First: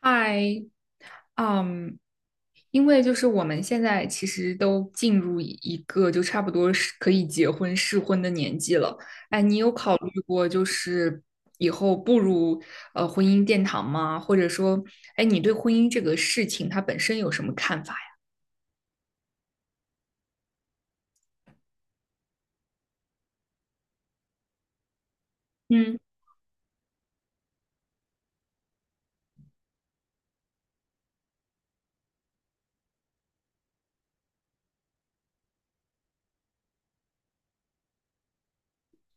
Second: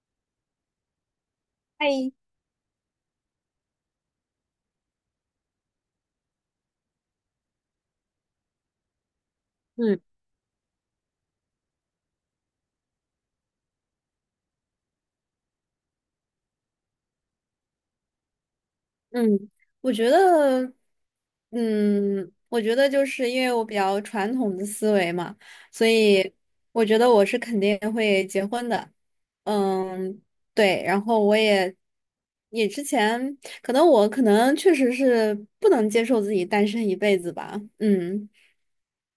嗨，嗯，哎，因为就是我们现在其实都进入一个就差不多是可以结婚适婚的年纪了。哎，你有考嗯虑过就是以后步入婚姻殿堂吗？或者说，哎，你对婚姻这个事情它本身有什么看法呀？嗯，我觉得，就是因为我比较传统的思维嘛，所嗯以我觉得我是肯定会结婚的。嗯，对，然后我也之前可能确实是不能接受自己单身一辈子吧。嗯，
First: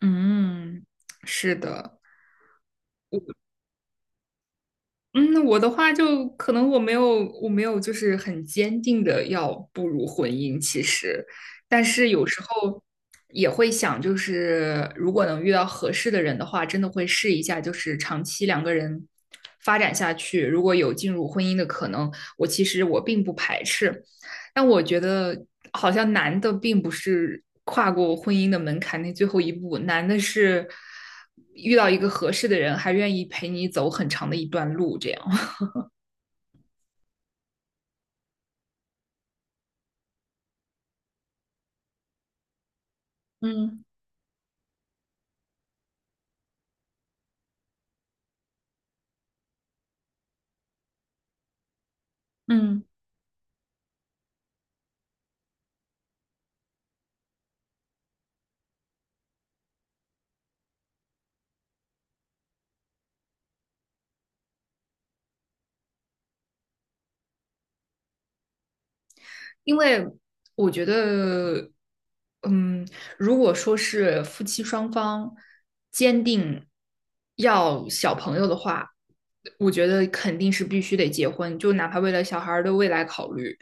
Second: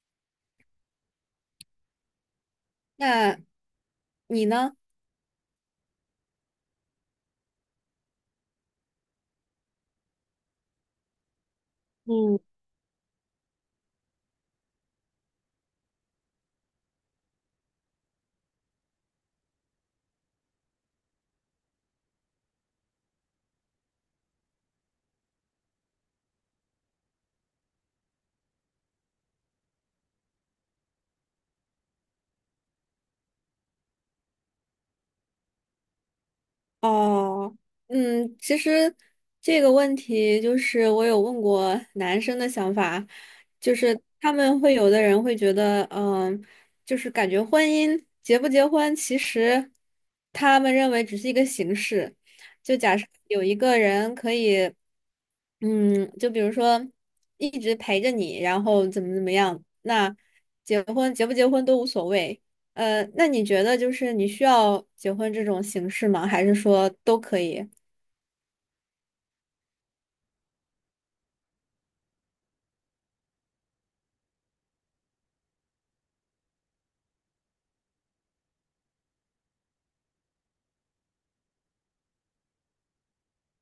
嗯，是的。那你呢？嗯，我的话就可能我没有就是很坚定的要步入婚姻，其实，但是有嗯。时候也会想，就是如果能遇到合适的人的话，真的会试一下，就是长期两个人发展下去，如果有进入婚姻的可能，我其实我并不排斥，但我觉得好像难的并不是跨过婚姻的门槛那最后一步，难的是遇到一个合适的人，还愿意陪你走很长的一段路，这样。哦，其实这个问题就是我有问过男生的想法，就嗯是他们会有的人会觉得，就是感觉婚姻结不结婚，其实他们认为只是一个形式。就嗯，假设有一个人可以，就比如说一直陪着你，然后怎么怎么样，那结婚结不结婚都无所谓。那你觉得就是你需要结婚这种形式吗？还是说都可以？因为我觉得，嗯，如果说是夫妻双方坚定要小朋友的话，我觉得肯定是必须得结婚，就哪怕为了小孩儿的未来考虑。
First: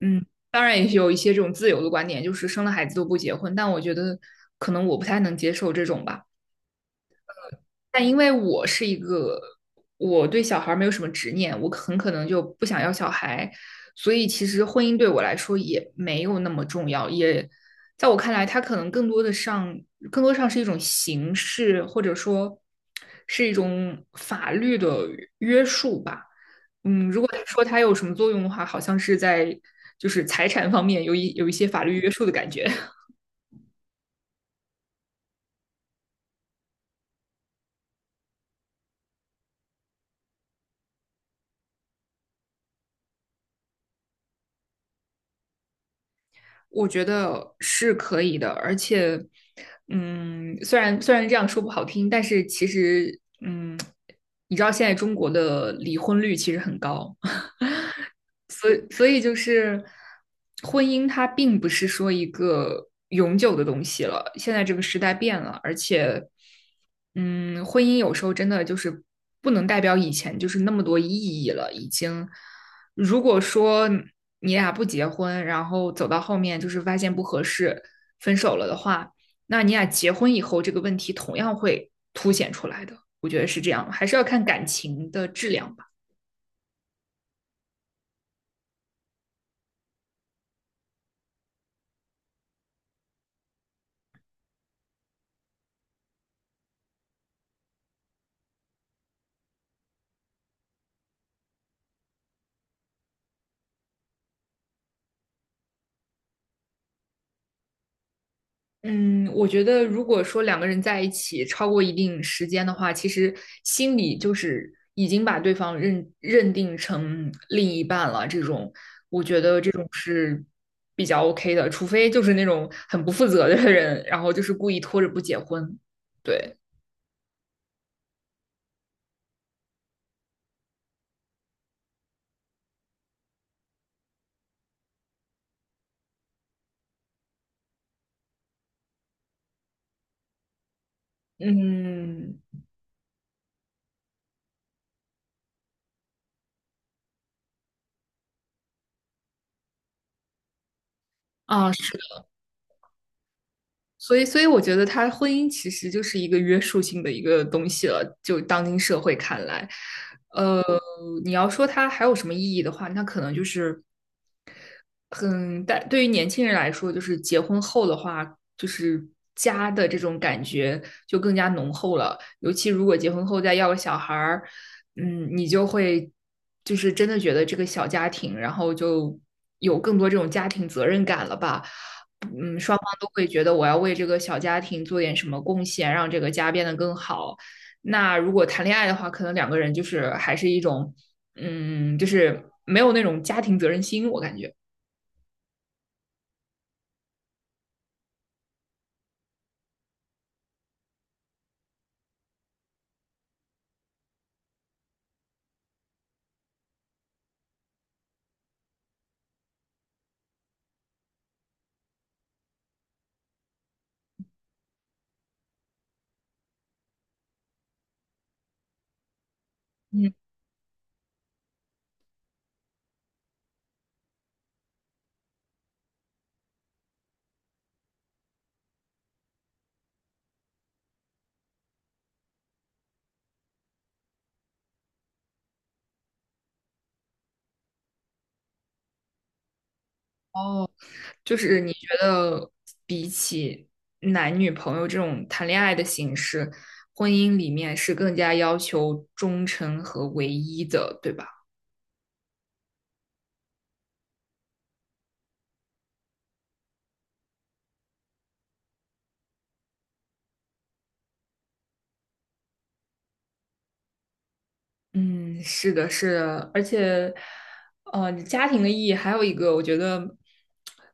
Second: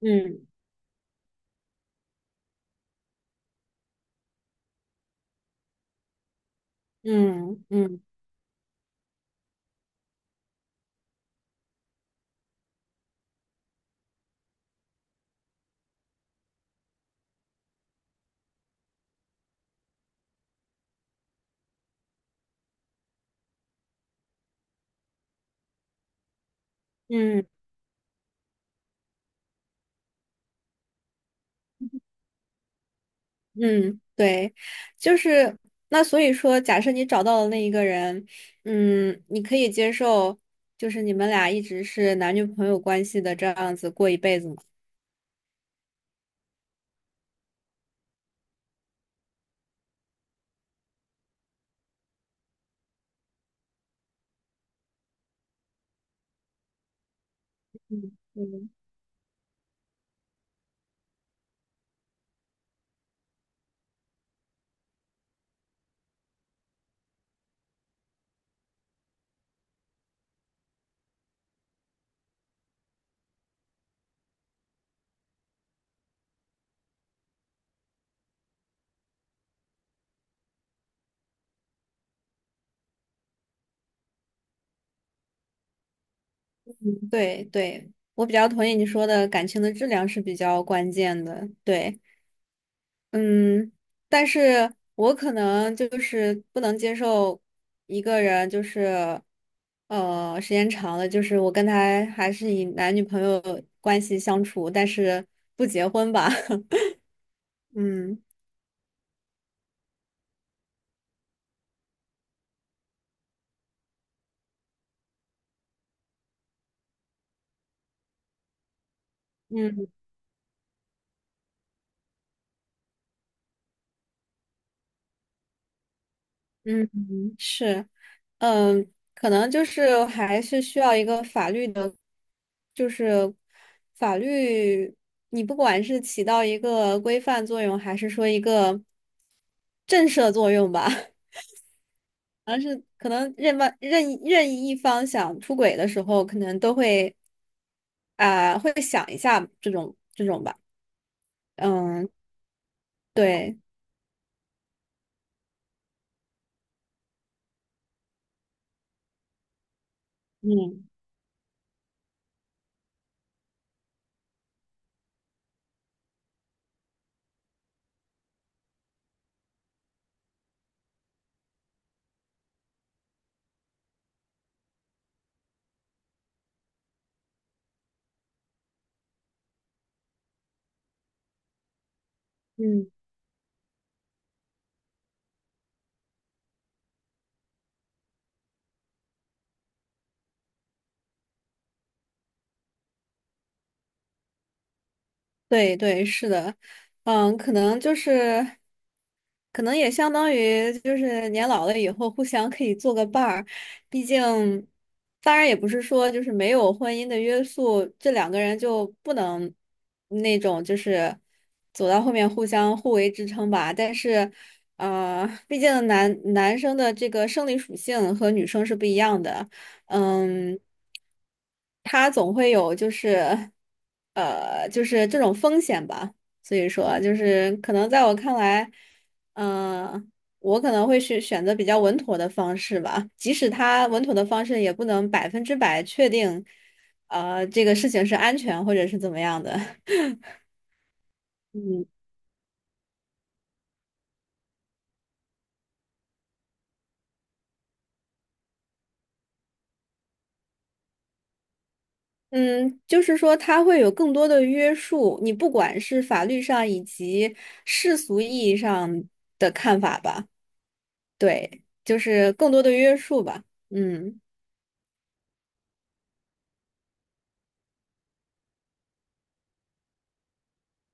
嗯，嗯当然也有一些这种自由的观点，就是生了孩子都不结婚，但我觉得可能我不太能接受这种吧。嗯嗯但因为我是一个，我对小孩没有什么执念，我很可能就不想要小孩，所以其实婚姻对我来说也没有那么重要，也在我看来，它可能更多的上，更多上是一种形式，或者说是一种法律的约束吧。嗯，如果嗯说它有什么作用的话，好像是在就是财产方面有一些法律约束的感觉。嗯，对，就是那所以说，假设你找到了那一个人，你可以接受，就是你们俩一直是男女朋友关系的这样子过一辈子吗？我觉得是可以的，而且，嗯，虽然这样说不好听，但是其实，嗯，你知道现在中国的离婚率其实很高，所嗯，以，所以就是婚姻，它并不是说一个永久的东西了。现在这个时代变了，而且，嗯，婚姻有时候真的就是不能代表以前就是那么多意义了。已经，如果说你俩不结婚，然后走到后面就是发现不合适，分手了的话，那你俩结婚以后这个问题同样会凸显出来的。我觉得是这样，还是要看感情的质量吧。对对，我比较同意你说的，感情的质量是比较关键的，对。嗯，但是我可能就是不能接受一个人，就是时间长了，就是我跟他还是以男女朋友关系相处，但是不结婚吧。嗯嗯，我觉得如果说两个人在一起超过一定时间的话，其实心里就是已经把对方认定成另一半了。这种，我觉得这嗯种是比较 OK 的，除非就是那种很不负责的人，然后就是故意拖着不结婚。对，嗯，嗯是，可能就是还是需要一个法律的，就是法律，你不管是起到一个规范作用，还是说一个震慑作用吧。嗯，而是可能任意一方想出轨的时候，可能都会啊、会想一下这种吧。啊，是的，嗯，对，所以，所以我觉得他婚姻其实就是一个约束性的一个东西了，就当今社会看来。呃，嗯你要说它还有什么意义的话，那可能就是很但对于年轻人来说，就是结婚后的话，就是家的这种感觉就更加浓厚了。尤其如果结婚后再要个小孩儿，嗯，你就会就是真的觉得这个小家庭，然后就有更多这种家庭责任感了吧。嗯，双方嗯，都会觉得我要为这个小家庭做点什么贡献，让这个家变得更好。那如果谈恋爱的话，可能两个人就是还是一种，嗯，就是没有那种家庭责任心，我感觉。对对，是的，嗯，可能就是。可能也相当于就是年老了以后互相可以做个伴儿，毕竟，当然也不是说就是没有婚姻的约束，这两个人就不能那种就是走到后面互相互为支撑吧。但是，毕竟男生的这个生理属性和女生是不一样的，嗯。嗯，他总会有就是这种风险吧。所以说，就是可能在我看来。嗯，我可能会去选择比较稳妥的方式吧，即使它稳妥的方式也不能百分之百确定，这个事情是安全或者是怎么样的。哦，就是你嗯觉得比起男女朋友这种谈恋爱的形式，婚姻里面是更加要求忠诚和唯一的，对吧？嗯，就是说它会有更多的约束，你不管是法律上以及世俗意义上的看法吧，对，就是更多的约束吧。嗯，嗯，是的，是的，而且，家庭的意义还有一个，我觉得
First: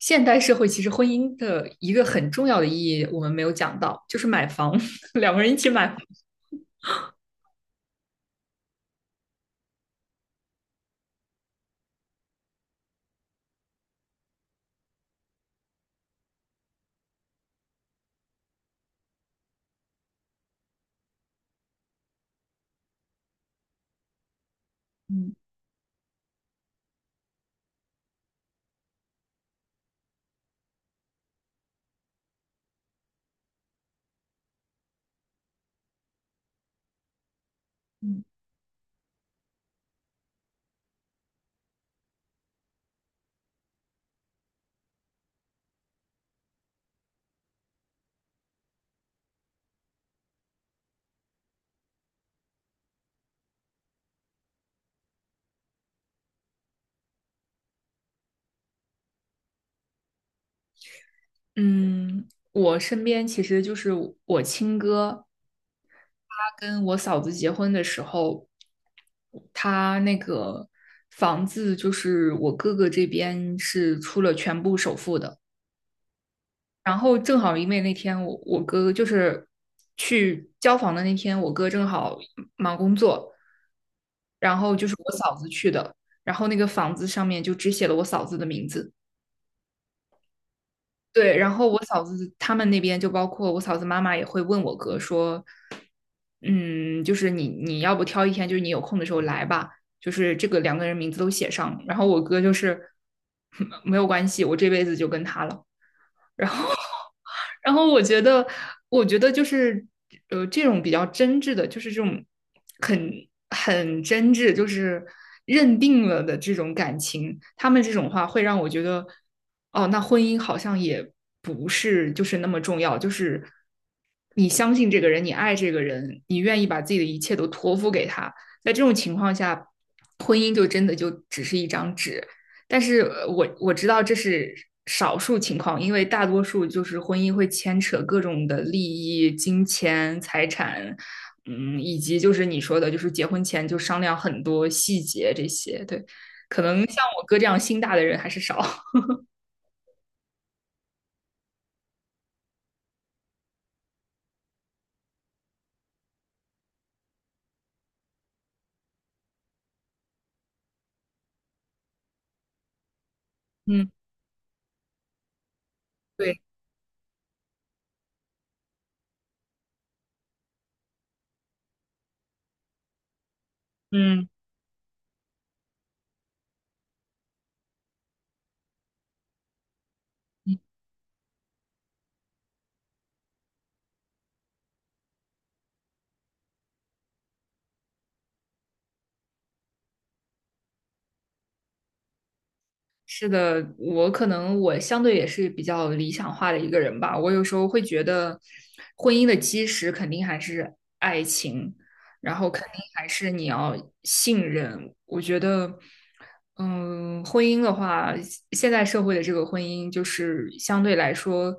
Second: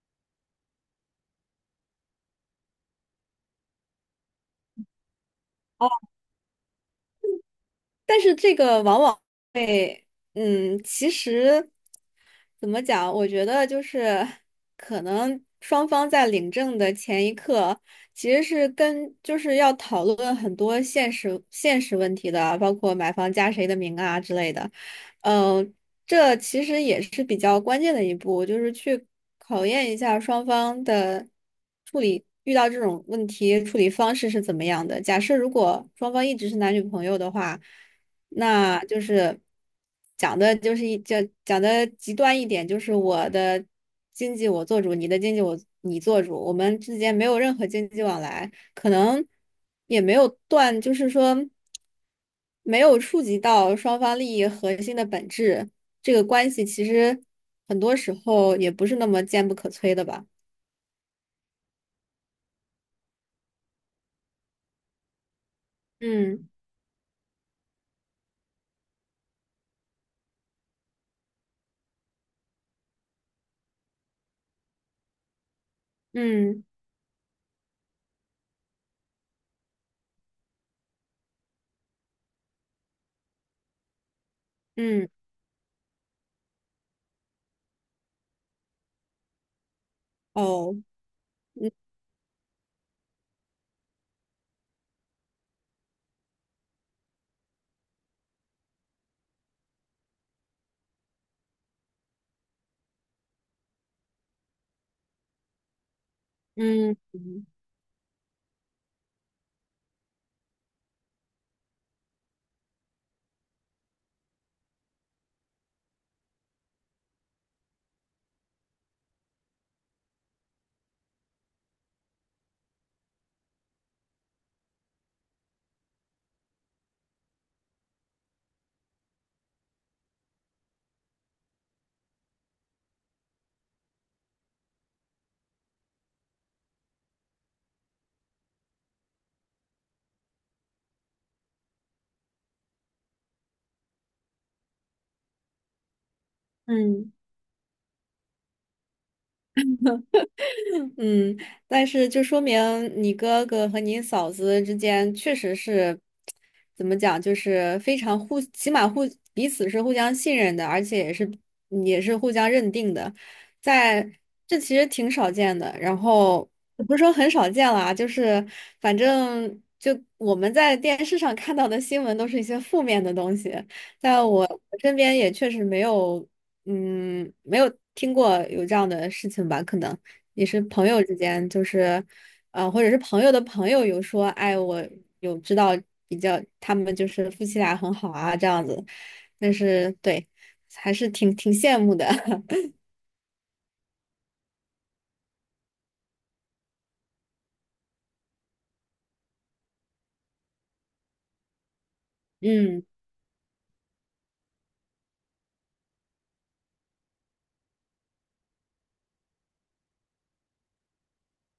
现代社会其实婚姻的一个很重要的意义，我们没有讲到，就是买房，两个人一起买房。但是这个往往。会，其实怎么讲？我觉得就是可能双方在领证的前一刻，其实是跟就是要讨论很多现实问题的，包括买房加谁的名啊之类的。嗯嗯，这其实也是比较关键的一步，就是去考验一下双方的处理，遇到这种问题处理方式是怎么样的。假设如果双方一直是男女朋友的话。嗯，那就是讲的，就是讲的极端一点，就是我的经济我做主，你的经济我你做主，我们之间没有任何经济往来，可能也没有断，就是说没有触及到双方利益核心的本质，这个关系其实很多时候也不是那么坚不可摧的吧。嗯我身边其实就是我亲哥。他嗯跟我嫂子结婚的时候，他那个房子就是我哥哥这边是出了全部首付的，嗯然后正好因为那天我哥就是去交房的那天，我哥正好忙工作，然后就是嗯，我嫂子去的，然后那个房子上面就只写了我嫂子的名字。哦，对，然后我嫂子他们那边就包括我嫂子妈妈也会问我哥说，嗯，就是你要不挑一天，就是你有空的时候来吧，就是这个两个人名字都写上，然后我哥就是 没有关系，我这辈子就跟他了。然后，嗯嗯然后我觉得，我觉得就是，这种比较真挚的，就是这种很很真挚，就是认定了的这种感情，他们这种话会让我觉得，哦，那婚姻好像也不是就是那么重要，就是你相信这个人，你爱这个人，你愿意把自己的一切都托付给他，在这种情况下，婚姻就真的就只是一张纸，但是我知道这是少数情况，因为大多数就是婚姻会牵扯各种的利益、金钱、财产，嗯，以及就是你说的，就是结婚前就商量很多细节这些。对，可能像嗯。我哥这样心大的人还是少。嗯，但是就说明你哥哥和你嫂子之间确实是，怎么讲，就是非常互，起码互彼此是互相信任的，而且也是互相认定的，嗯，在这其实挺少见的。然对，后也不是说很少见啦，就是反正就我们在电视上看到的新闻都是一些负面的东西，在嗯。我身边也确实没有，嗯，没有听过有这样的事情吧，可能。也是朋友之间，就是，或者是朋友的朋友有说，哎，我有知道比较，他们就是夫妻俩很好啊，这样子，但是对，还是挺羡慕的。是的，我可能我相对也是比较理想化的一个人吧。我有时候会觉得，婚姻的基石肯定还是爱情，然后肯定嗯还是你要信任。我觉得，嗯，婚姻的话，现在社会的这个婚姻就是相对来说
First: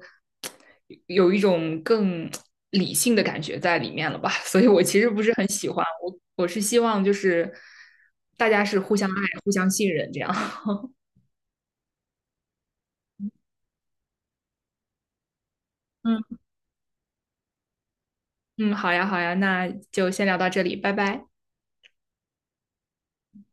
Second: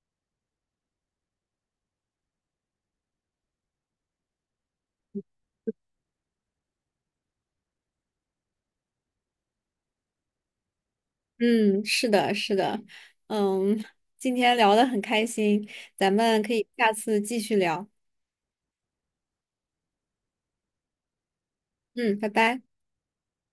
有一种更理性的感觉在里面了吧。所以我其实不是很喜欢，我是希望就是大家是互相爱、互相信任这样。嗯，是的，是的，嗯，今天聊得很开心，咱嗯。们可以下次继续聊。嗯，好呀，好呀，那就先聊到这里，拜拜。嗯，拜拜。